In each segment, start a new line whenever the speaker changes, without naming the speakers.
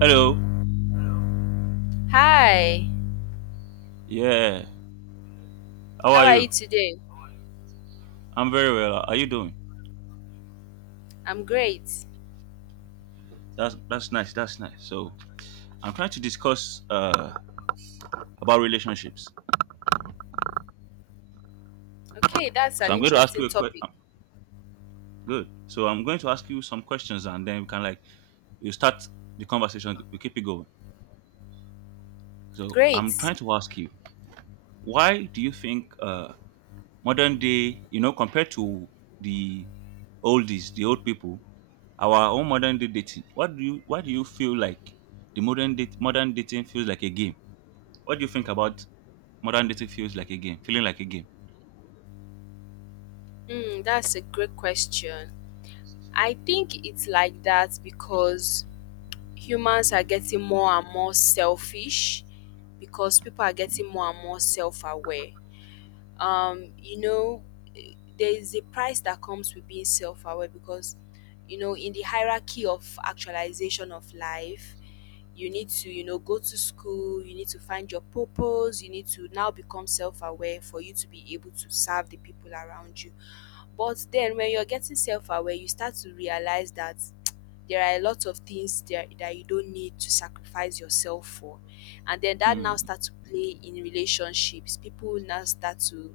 Hello.
Hi,
Yeah. How
how
are
are you
you?
today?
I'm very well. How are you doing?
I'm great.
That's nice. That's nice. So I'm trying to discuss about relationships.
Okay, that's an
So I'm going to ask
interesting
you a question.
topic.
Good. So I'm going to ask you some questions, and then we can, like, you start the conversation. We keep it going. So
Great.
I'm trying to ask you, why do you think modern day, you know, compared to the oldies, the old people, our own modern day dating. What do you feel like the modern dating feels like a game? What do you think about modern dating feels like a game, feeling like a game?
Hmm, that's a great question. I think it's like that because humans are getting more and more selfish because people are getting more and more self-aware. Um, you know, there is a price that comes with being self-aware because you know, in the hierarchy of actualization of life, you need to you know go to school, you need to find your purpose, you need to now become self-aware for you to be able to serve the people around you. But then when you're getting self-aware, you start to realize that there are a lot of things there that you don't need to sacrifice yourself for. And then that
Hmm.
now starts to play in relationships. People now start to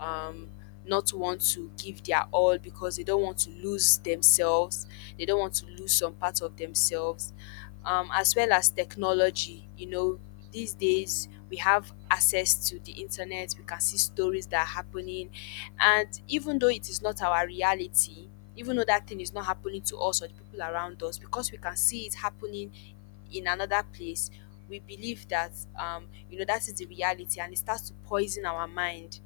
um not want to give their all because they don't want to lose themselves, they don't want to lose some part of themselves. As well as technology. You know, these days we have access to the internet, we can see stories that are happening, and even though it is not our reality, even though that thing is not happening to us or the people around us, because we can see it happening in another place, we believe that you know, that is the reality, and it starts to poison our mind.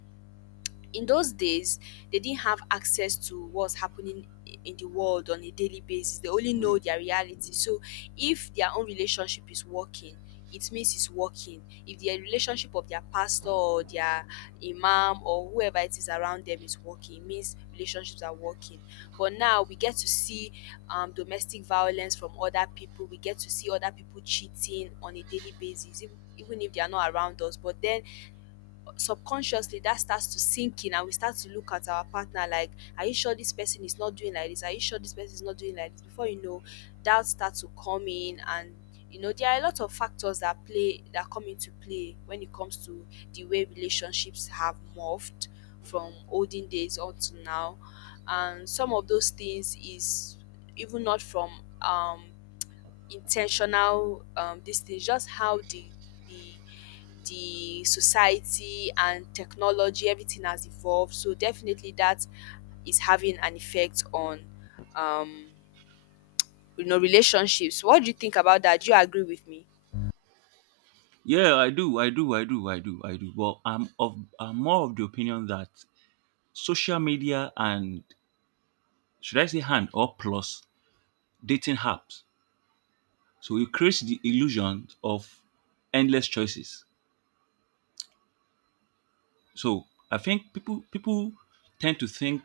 In those days, they didn't have access to what's happening in the world on a daily basis. They only
Hmm.
know their reality. So if their own relationship is working, it means it's working. If the relationship of their pastor or their imam or whoever it is around them is working, it means relationships are working. But now we get to see, domestic violence from other people, we get to see other people cheating on a daily basis, even if they are not around us, but then subconsciously that starts to sink in and we start to look at our partner like, are you sure this person is not doing like this, are you sure this person is not doing like this? Before you know, doubt starts to come in. And you know, there are a lot of factors that play, that come into play when it comes to the way relationships have morphed from olden days on to now. And some of those things is even not from um intentional, this thing, just how the the the society and technology, everything has evolved. So definitely that is having an effect on um you know, relationships. What do you think about that? Do you agree with me?
Yeah, I do, I do, I do, I do, I do. Well, I'm more of the opinion that social media and, should I say, hand or plus dating apps. So it creates the illusion of endless choices. So I think people tend to think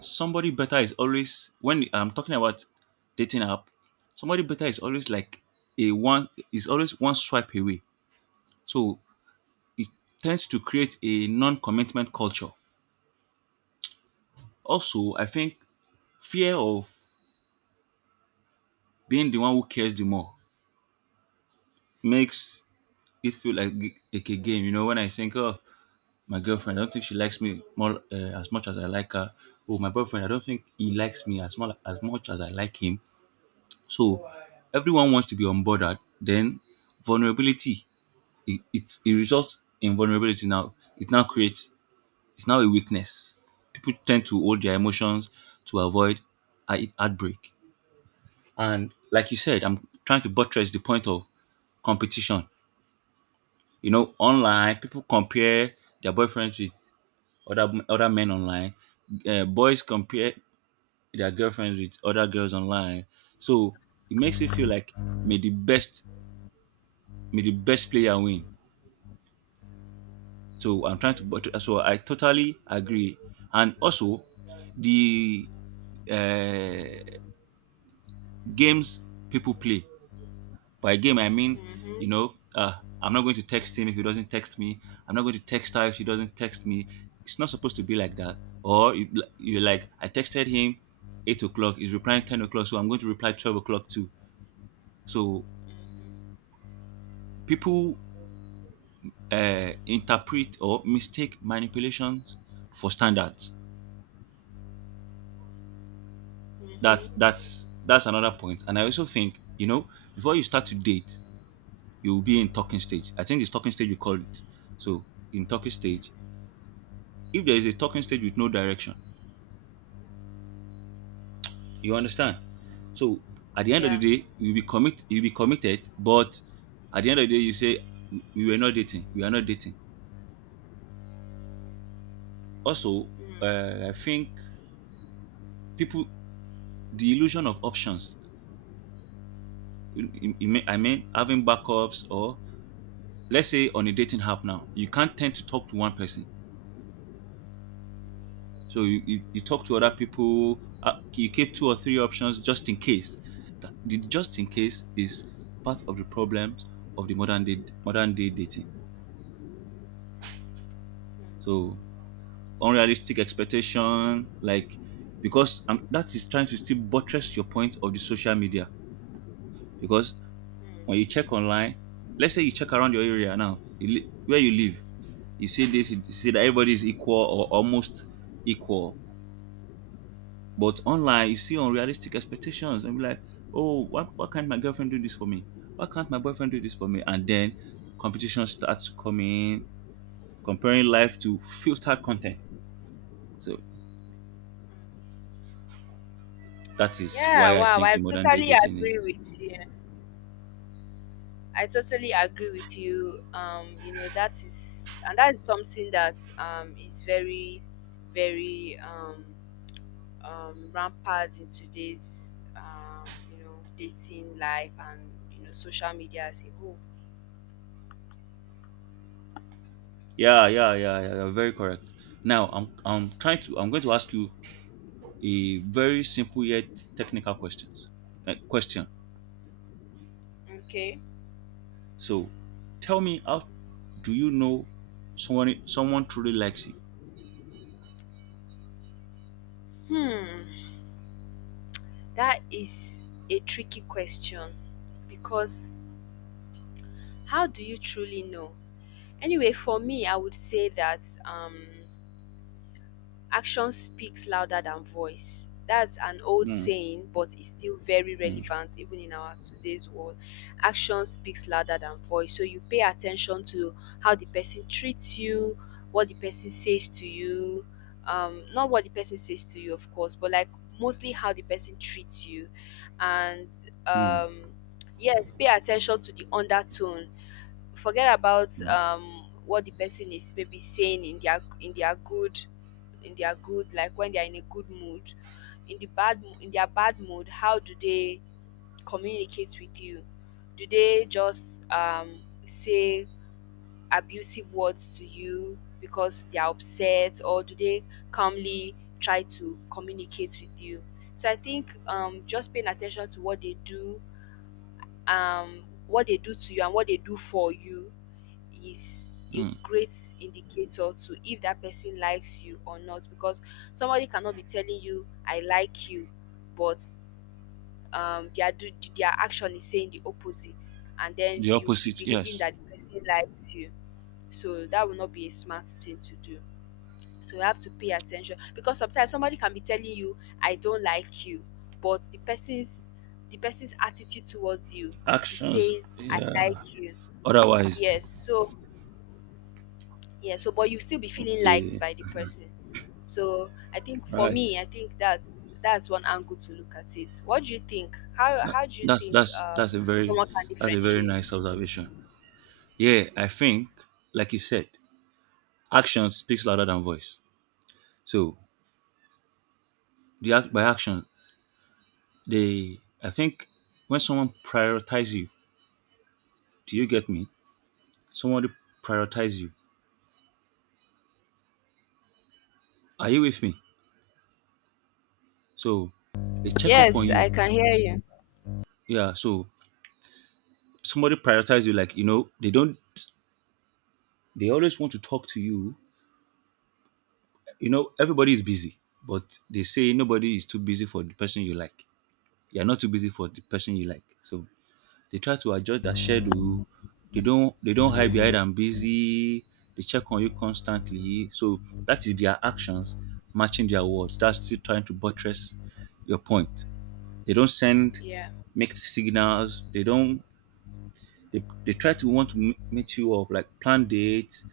somebody better is always, when I'm talking about dating app, somebody better is always like a one is always one swipe away. So it tends to create a non-commitment culture. Also, I think fear of being the one who cares the more makes it feel like like a game. You know, when I think, oh, my girlfriend, I don't think she likes me more as much as I like her. Oh, my boyfriend, I don't think he likes me as much as I like him. So everyone wants to be unbothered. Then vulnerability, it results in vulnerability now. It's now a weakness. People tend to hold their emotions to avoid heartbreak. And like you said, I'm trying to buttress the point of competition. You know, online, people compare their boyfriends with other men online. Boys compare their girlfriends with other girls online. So it makes you feel like may the best may the best player win. So I'm trying to, but so I totally agree. And also, the uh, games people play. By game, I mean,
Mm-hmm,
you know, uh, I'm not going to text him if he doesn't text me. I'm not going to text her if she doesn't text me. It's not supposed to be like that. Or you're like, I texted him 8 o'clock. He's replying 10 o'clock, so I'm going to reply 12 o'clock too. So people interpret or mistake manipulations for standards. That's
mm-hmm,
that's that's another point. And I also think, you know, before you start to date, you will be in talking stage. I think it's talking stage you call it. So in talking stage, if there is a talking stage with no direction, you understand. So at the end of the
yeah,
day, you'll be committed, but at the end of the day, you say we were not dating, we are not dating. Also,
mm,
I think people the illusion of options. I mean, having backups, or let's say on a dating app now, you can't tend to talk to one person. So you talk to other
mm,
people. You keep two or three options just in case. The just in case is part of the problems of the modern day dating.
mm,
So unrealistic expectation, like, because that is trying to still buttress your point of the social media. Because when you
mm.
check online, let's say you check around your area now, where you live, you see this, you see that everybody is equal or almost equal. But online, you see unrealistic expectations and be like, oh, why can't my girlfriend do this for me? Why can't my boyfriend do this for me? And then competition starts to come in, comparing life to filtered content. So that is
Yeah,
why I
wow,
think
I
the modern day
totally
dating
agree
is.
with you. I totally agree with you. You know, that is, and that is something that is very, very, rampant in today's you know, dating life and you know, social media as a whole.
Yeah, yeah, yeah, yeah. You're very correct. Now I'm trying to I'm going to ask you a very simple yet technical question.
Okay.
So tell me, how do you know someone truly likes you?
Hmm. That is a tricky question because how do you truly know? Anyway, for me, I would say that action speaks louder than voice. That's an old
Mm,
saying, but it's still very
mm,
relevant even in our today's world. Action speaks louder than voice. So you pay attention to how the person treats you, what the person says to you, not what the person says to you, of course, but like mostly how the person treats you. And
mm.
um, yes, pay attention to the undertone. Forget about what the person is maybe saying in their in their good like when they are in a good mood. In the in their bad mood, how do they communicate with you? Do they just say abusive words to you because they are upset, or do they calmly try to communicate with you? So I think just paying attention to what they do, what they do to you and what they do for you, is a
Mm.
great indicator to if that person likes you or not. Because somebody cannot be telling you I like you, but um their do their action is saying the opposite, and then
The
you'll be
opposite,
believing
yes.
that the person likes you. So that will not be a smart thing to do. So you have to pay attention because sometimes somebody can be telling you I don't like you, but the person's attitude towards you is
Actions,
saying I
yeah.
like you.
Otherwise,
Yes, so yeah, so but you still be feeling liked
okay,
by the person. So I think for
right.
me, I think that's one angle to look at it. What do you think?
That,
How do you
that's
think
that's that's a very
someone can
that's a very nice
differentiate?
observation. Yeah, I think, like you said, action speaks louder than voice. So the act by action, they I think when someone prioritizes you, do you get me? Somebody prioritizes you. Are you with me? So they check up on
Yes, I
you.
can hear you.
Yeah. So somebody prioritizes you, like, they don't. They always want to talk to you. Everybody is busy, but they say nobody is too busy for the person you like. You're not too busy for the person you like. So they try to adjust their schedule. They don't hide
Mm-hmm.
behind I'm busy. They check on you constantly. So that is their actions matching their words. That's still trying to buttress your point. They don't send
Yeah,
mixed signals. They don't they try to want to meet you up, like, plan dates.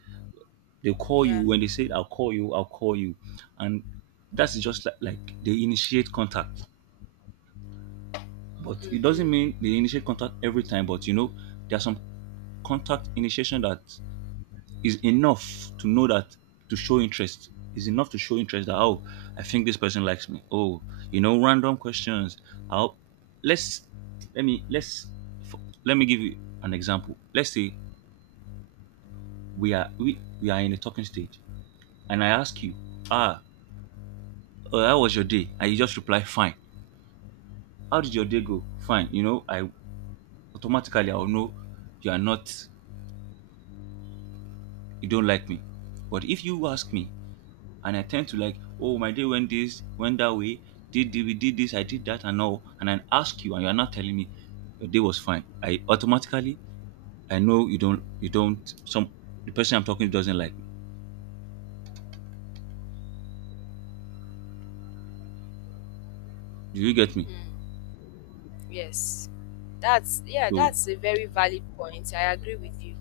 They call you
yeah.
when they say, I'll call you, I'll call you. And that's just like they initiate contact. But it
Mm-hmm.
doesn't mean they initiate contact every time. But you know, there's some contact initiation that is enough to know that to show interest. Is enough to show interest that, oh, I think this person likes me. Oh, random questions. I'll let's let me let's f- let me give you an example. Let's say we are in a talking stage and I ask you, ah, how was your day? And you just reply, fine. How did your day go? Fine. You know, I'll know, you are not, you don't like me. But if you ask me and I tend to like, oh, my day went this, went that way, we did this, I did that and all, and I ask you and you are not telling me your day was fine. I know, you don't, you don't, some, the person I'm talking to doesn't like me. Do you get me?
Mm. Yes, that's yeah,
So,
that's a very valid point. I agree with you.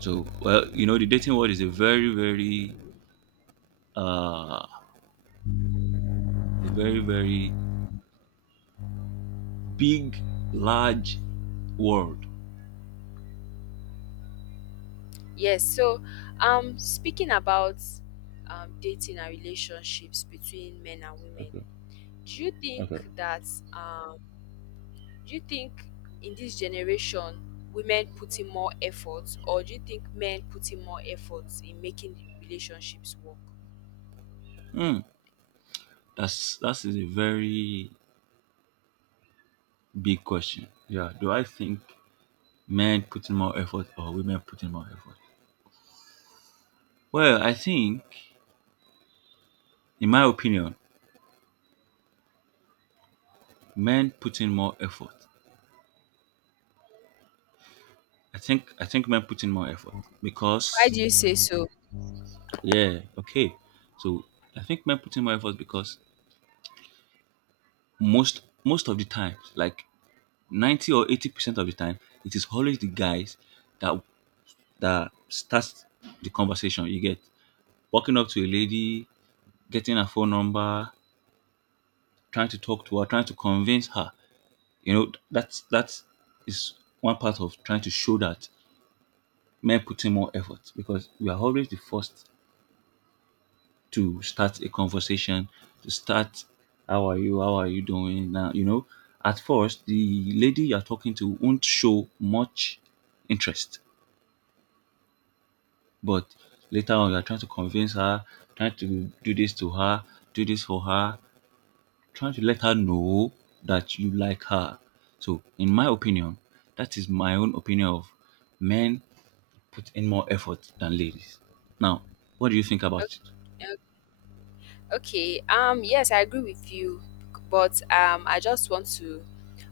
well, you know, the dating world is a very, very uh a very, very big, large world?
Yes. So, speaking about dating and relationships between men and women,
Okay.
do you
Okay.
think that um Do you think in this generation women put in more effort, or do you think men put in more efforts in making the relationships work?
Hmm. That is a very big question. Yeah. Do I think men putting more effort or women putting more effort? Well, I think, in my opinion, men putting more effort. I think men putting more effort
Why
because,
do you say so?
yeah, okay. So I think men putting more effort because most of the time, like, 90 or 80% of the time, it is always the guys that that starts the conversation. You get walking up to a lady, getting her phone number, trying to talk to her, trying to convince her. You know, that's is one part of trying to show that men put in more effort because we are always the first to start a conversation, to start how are you doing now, you know. At first, the lady you're talking to won't show much interest. But later on, you are trying to convince her, trying to do this to her, do this for her, trying to let her know that you like her. So, in my opinion, that is my own opinion of men put in more effort than ladies. Now, what do you think about it?
Okay, okay, yes, I agree with you, but I just want to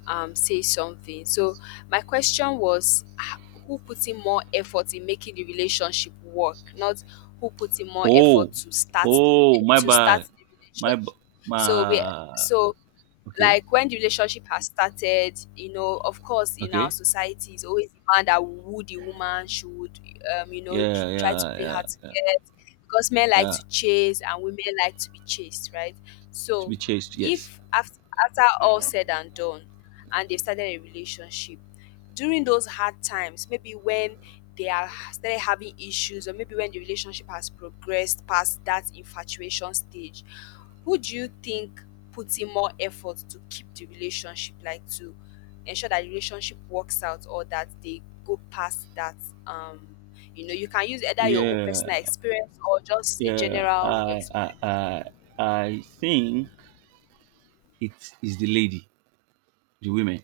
say something. So my question was, ah, who put in more effort in making the relationship work, not who put in more effort
Oh,
to start
oh, my
to start
bad,
the
my b-
relationship. So we
my.
so
Okay,
like when the relationship has started, you know, of course, in our
okay,
society, it's always the man that woo the woman should, you know,
yeah,
try
yeah,
to play
yeah,
hard to
yeah,
get, because men like
yeah.
to chase and women like to be chased, right?
To
So,
be chased, yes.
if after, after all said and done, and they've started a relationship, during those hard times, maybe when they are started having issues, or maybe when the relationship has progressed past that infatuation stage, who do you think put in more effort to keep the relationship, like to ensure that the relationship works out or that they go past that? Um, you know, you can use either your own
Yeah.
personal experience or just a
Yeah,
general experience.
I think it is the lady, the women,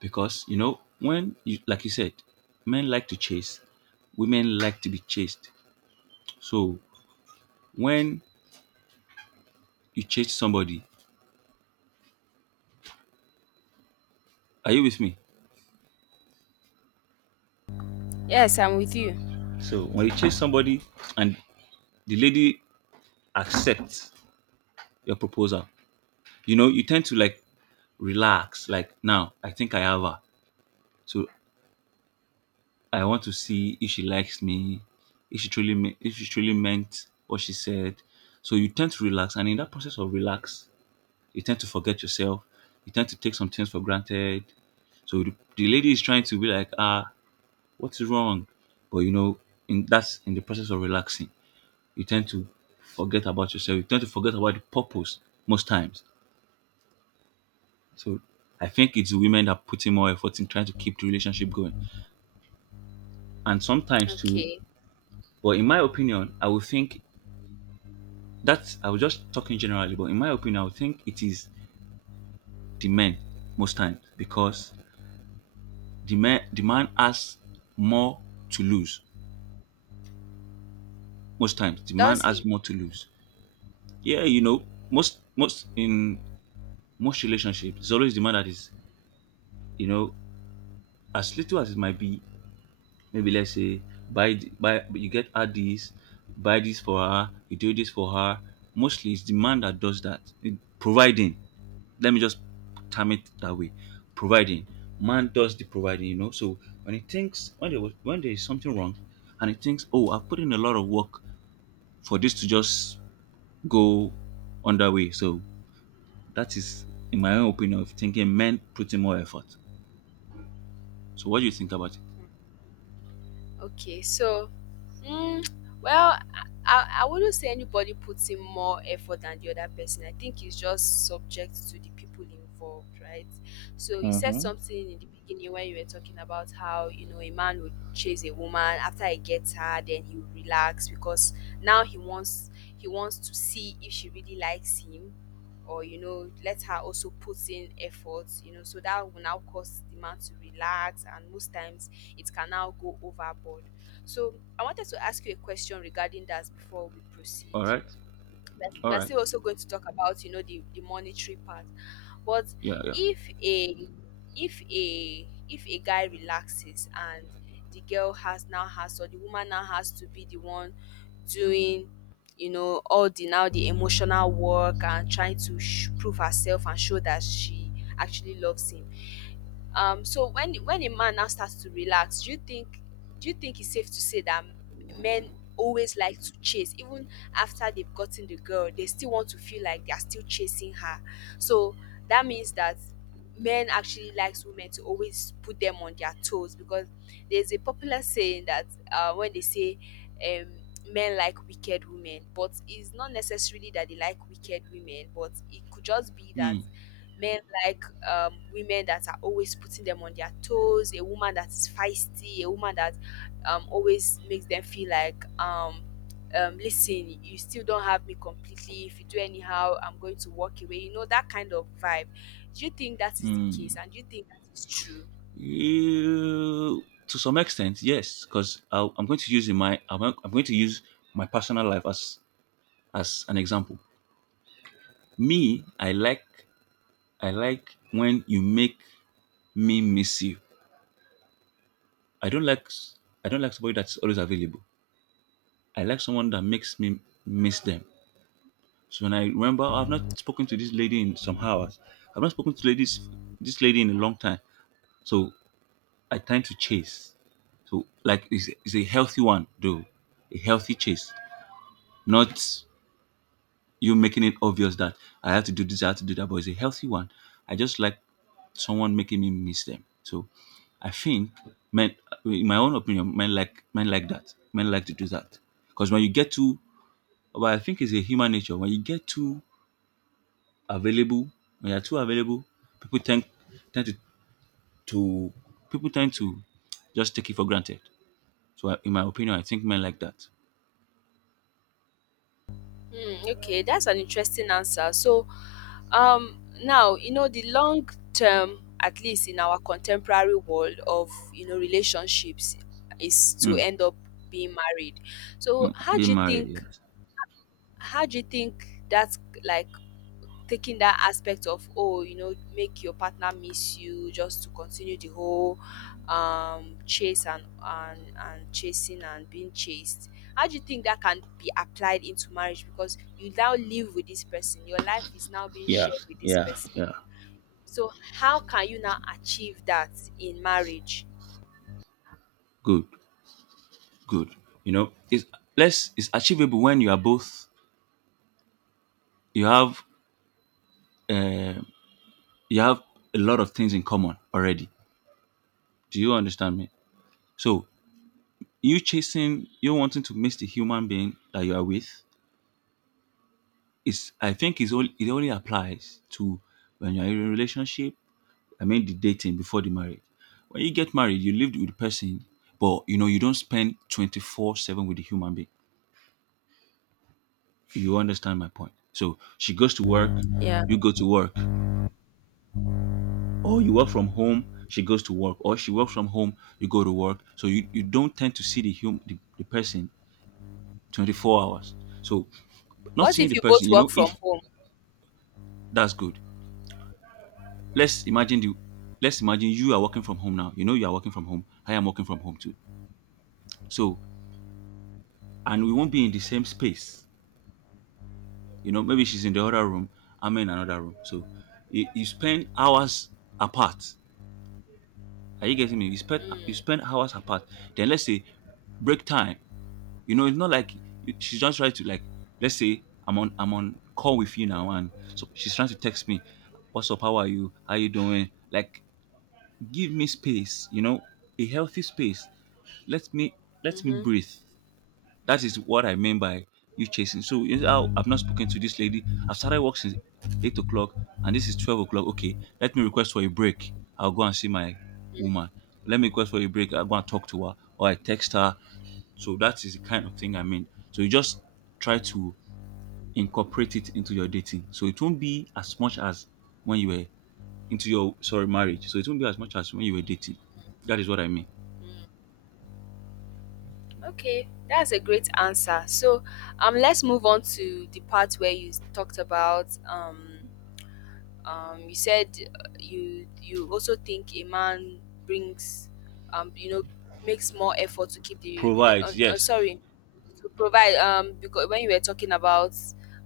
because you know when you like you said, men like to chase, women like to be chased. So when you chase somebody, are you with me?
Yes, I'm with you.
So when you chase somebody and the lady accepts your proposal, you know, you tend to like relax. Like, now I think I have her. So I want to see if she likes me, if she truly meant what she said. So you tend to relax, and in that process of relax, you tend to forget yourself. You tend to take some things for granted. So the lady is trying to be like, what's wrong? But you know, in the process of relaxing, you tend to forget about yourself. You tend to forget about the purpose most times. So I think it's women that putting more effort in trying to keep the relationship going, and sometimes too.
Okay.
But in my opinion, I would think. That's I was just talking generally, but in my opinion, I would think it is the men most times because the man has more to lose most times. The man
Does
has
he?
more to lose. Yeah, you know, most in most relationships, it's always the man that is, you know as little as it might be. Maybe let's say buy, you get her this, buy this for her, you do this for her. Mostly, it's the man that does that, providing. Let me just term it that way, providing. Man does the providing, you know. So when he thinks, when there was when there is something wrong, and he thinks, oh, I've put in a lot of work for this to just go underway. So that is, in my own opinion of thinking, men put in more effort. So what do you think about it?
Hmm. Okay. So mm, well, I wouldn't say anybody puts in more effort than the other person. I think it's just subject to the people involved, right? So you said
Mm-hmm.
something in the beginning when you were talking about how you know a man would chase a woman after he gets her, then he will relax because now he wants, he wants to see if she really likes him. Or you know, let her also put in effort, you know, so that will now cause the man to relax, and most times it can now go overboard. So I wanted to ask you a question regarding that before we proceed.
All right.
we're
All
we're
right.
still also going to talk about you know the monetary part, but
Yeah, yeah.
if a if a guy relaxes and the girl has now has, or the woman now has to be the one doing, you know, all the now the emotional work, and trying to prove herself and show that she actually loves him, so when a man now starts to relax, do you think, do you think it's safe to say that men always like to chase even after they've gotten the girl, they still want to feel like they are still chasing her. So that means that men actually likes women to always put them on their toes, because there's a popular saying that, when they say um, men like wicked women, but it's not necessarily that they like wicked women, but it could just be that
Hmm.
men like women that are always putting them on their toes, a woman that is feisty, a woman that always makes them feel like listen, you still don't have me completely, if you do anyhow I'm going to walk away, you know, that kind of vibe. Do you think that is the case,
Hmm.
and do you think that is true?
You, to some extent, yes, because I'm going to use my personal life as an example. Me, I like, I like when you make me miss you. I don't like s- I don't like somebody that's always available. I like someone that makes me miss them. So when I remember, I've not spoken to this lady in some hours. I've not spoken to ladies this lady in a long time. So I tend to chase. So like it's a healthy one though. A healthy chase. Not you making it obvious that I have to do this, I have to do that, but it's a healthy one. I just like someone making me miss them. So I think men, in my own opinion, men like, men like that. Men like to do that because when you get too, well, I think it's a human nature. When you get too available, when you're too available, people tend tend to people tend to just take it for granted. In my opinion, I think men like that.
Hmm, okay, that's an interesting answer. So now you know the long term at least in our contemporary world of you know relationships is to
Mm.
end up being married. So
Mm.
how do
Being
you
married,
think,
yes.
how do you think that like taking that aspect of oh you know make your partner miss you just to continue the whole chase and and chasing and being chased, how do you think that can be applied into marriage, because you now live with this person, your life is now being
Yeah,
shared with this
yeah,
person.
yeah.
So how can you now achieve that in marriage?
Good. Good, you know, it's less it's achievable when you are both, you have uh, you have a lot of things in common already. Do you understand me? So you chasing, you wanting to miss the human being that you are with is, I think is only, it only applies to when you're in a relationship, I mean the dating before the marriage. When you get married, you lived with the person, but you know, you don't spend 24/7 with the human being. You understand my point? So she goes to work,
Yeah.
you go to work, or you work from home, she goes to work, or she works from home, you go to work. So you don't tend to see the person 24 hours. So not
What
seeing
if
the
you
person,
both
you
work
know,
from
if
home?
that's good. let's imagine the let's imagine you are working from home now. You know, you are working from home, I am working from home too. So and we won't be in the same space. You know, maybe she's in the other room, I'm in another room. So you spend hours apart. Are you getting me? You spend, you spend hours apart. Then let's say break time. You know, it's not like she's just trying to, like, let's say I'm on call with you now, and so she's trying to text me, "What's up? How are you? How you doing?" Like, give me space. You know, a healthy space. Let me Let me
Mm-hmm.
breathe. That is what I mean by you chasing. So you know, how I've not spoken to this lady. I've started work since 8 o'clock, and this is 12 o'clock. Okay, let me request for a break. I'll go and see my woman. Let me request for a break. I'll go and talk to her, or I text her. So that is the kind of thing I mean. So you just try to incorporate it into your dating. So it won't be as much as when you were into your sorry marriage. So it won't be as much as when you were dating. That is what I mean.
Okay, that's a great answer. So let's move on to the part where you talked about you said you also think a man brings, um, you know, makes more effort to keep the rela-
Provides, yes.
sorry to provide, because when you were talking about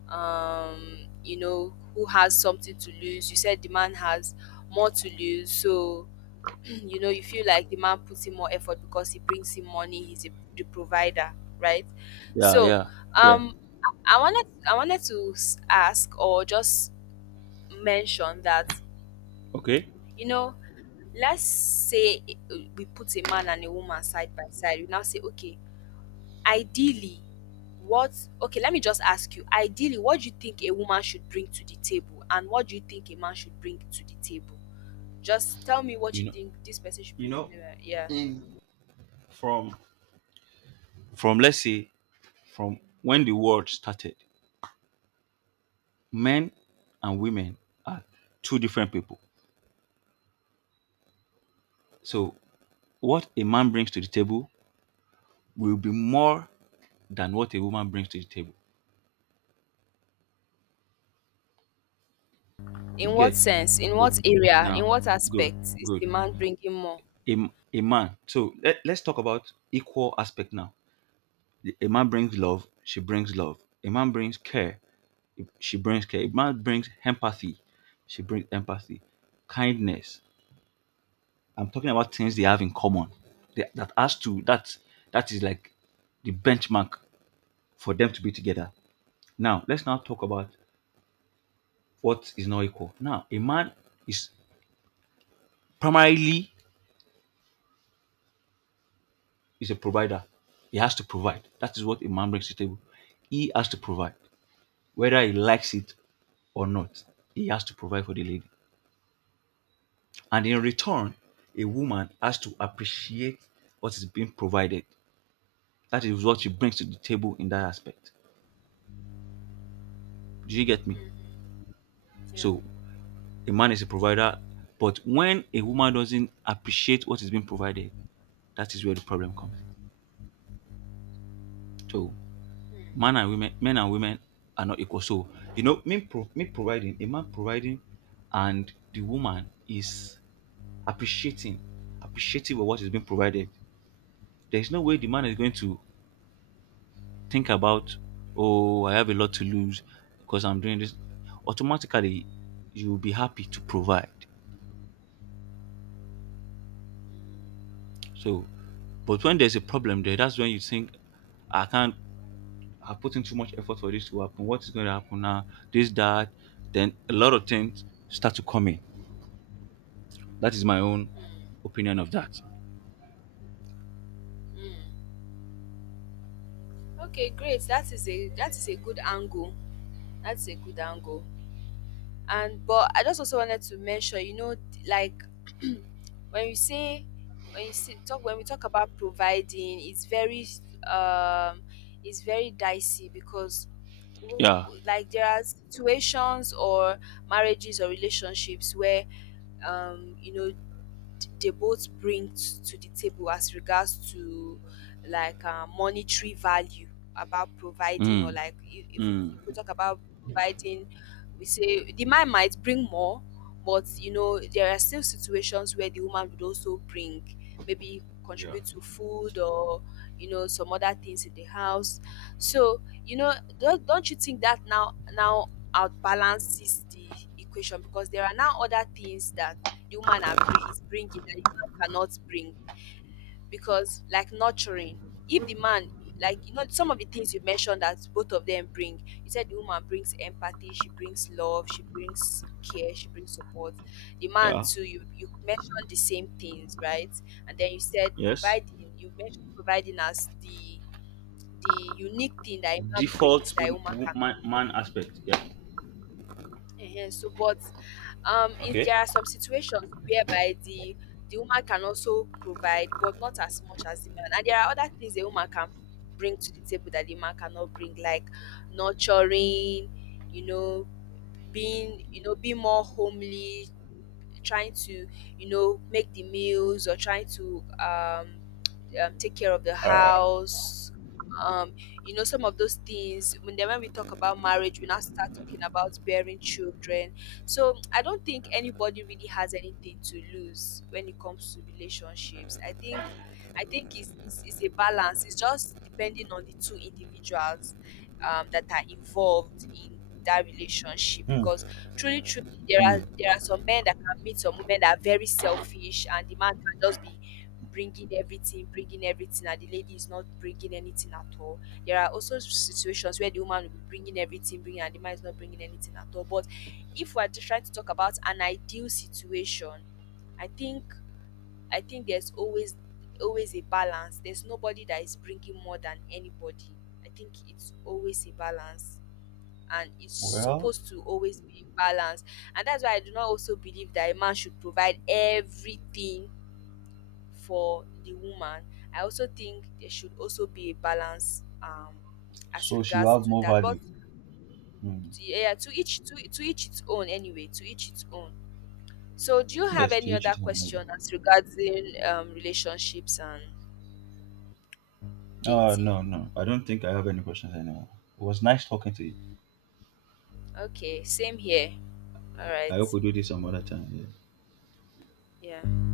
who has something to lose, you said the man has more to lose. So you know, you feel like the man puts in more effort because he brings in money. He's a, the provider, right?
Yeah,
So
yeah, yeah.
um I wanted I wanted to ask or just mention that,
Okay.
you know, let's say we put a man and a woman side by side. We now say, okay, ideally, what, okay, let me just ask you, ideally, what do you think a woman should bring to the table and what do you think a man should bring to the table? Just tell me what
You
you
know.
think this person should
you
bring to the
know
table. Yeah.
from from let's say, from when the world started, men and women are two different people. So what a man brings to the table will be more than what a woman brings to the table.
In
You
what
get?
sense? In
So
what area? In
now,
what
good,
aspect is
good.
the man bringing more?
A man, so let, let's talk about equal aspect now. The- a man brings love, she brings love. A man brings care, she brings care. A man brings empathy, she brings empathy. Kindness. I'm talking about things they have in common. That has to, that, that is like the benchmark for them to be together. Now let's now talk about what is not equal. Now a man is primarily is a provider. He has to provide. That is what a man brings to the table. He has to provide, whether he likes it or not. He has to provide for the lady, and in return, a woman has to appreciate what is being provided. That is what she brings to the table in that aspect. Do you get me?
Mhm. Yeah.
So a man is a provider. But when a woman doesn't appreciate what is being provided, that is where the problem comes in. So
Hmm.
men and women are not equal. So you know, me, pro- me providing, a man providing, and the woman is appreciating, appreciative of what is being provided. There is no way the man is going to think about, oh, I have a lot to lose because I'm doing this. Automatically, you will be happy to provide. So, but when there's a problem there, that's when you think I can't. I put in too much effort for this to happen. What is going to happen now? This, that, then a lot of things start to come in. That is my own
Hmm.
opinion of that.
Hmm. Okay, great. That is a good angle. That's a good angle. And but I just also wanted to mention, you know, like when you say when you say, talk when we talk about providing, um it's very dicey because
Yeah.
like there are situations or marriages or relationships where um you know they both bring to the table as regards to like monetary value about providing. Or
Mm.
like
Mm.
if we talk about providing, we say the man might bring more, but you know, there are still situations where the woman would also bring, maybe contribute to food or you know, some other things in the house. So you know, don't you think that now outbalances the equation, because there are now other things that the woman is bringing that the man cannot bring? Because like nurturing, if the man, like you know, some of the things you mentioned that both of them bring, you said the woman brings empathy, she brings love, she brings care, she brings support. The man
Yeah.
too, you mentioned the same things, right? And then you said
Yes.
providing. You mentioned providing as the unique thing that a man brings
Default
that a woman cannot
man, man
bring.
aspect. Yeah.
Ehen, so, but if
Okay.
there are some situations whereby the woman can also provide, but not as much as the man. And there are other things a woman can bring to the table that the man cannot bring, like nurturing, you know, you know, being more homely, trying to you know make the meals, or trying to take care of the house, some of those things. When then when we talk about marriage, we now start talking about bearing children. So I don't think anybody really has anything to lose when it comes to relationships. I think it's, it's a balance. It's just depending on the two individuals that are involved in that relationship. Because truly, truly, there are some men that can meet some women that are very selfish, and the man can just be bringing everything, and the lady is not bringing anything at all. There are also situations where the woman will be bringing everything, bringing, and the man is not bringing anything at all. But if we are just trying to talk about an ideal situation, I think there's always a balance. There's nobody that is bringing more than anybody. I think it's always a balance, and it's
Well,
supposed to always be in balance. And that's why I do not also believe that a man should provide everything for the woman. I also think there should also be a balance as
so she will
regards
have
to
more
that. But
value. Hmm.
yeah, to each to each its own anyway, to each its own. So do you have
Yes, to
any
each
other
his own. Maybe.
question as regarding relationships and
Uh,
dating?
no, no. I don't think I have any questions anymore. It was nice talking to you.
Okay, same here. All right.
I hope we do this some other time. Yeah.
Yeah.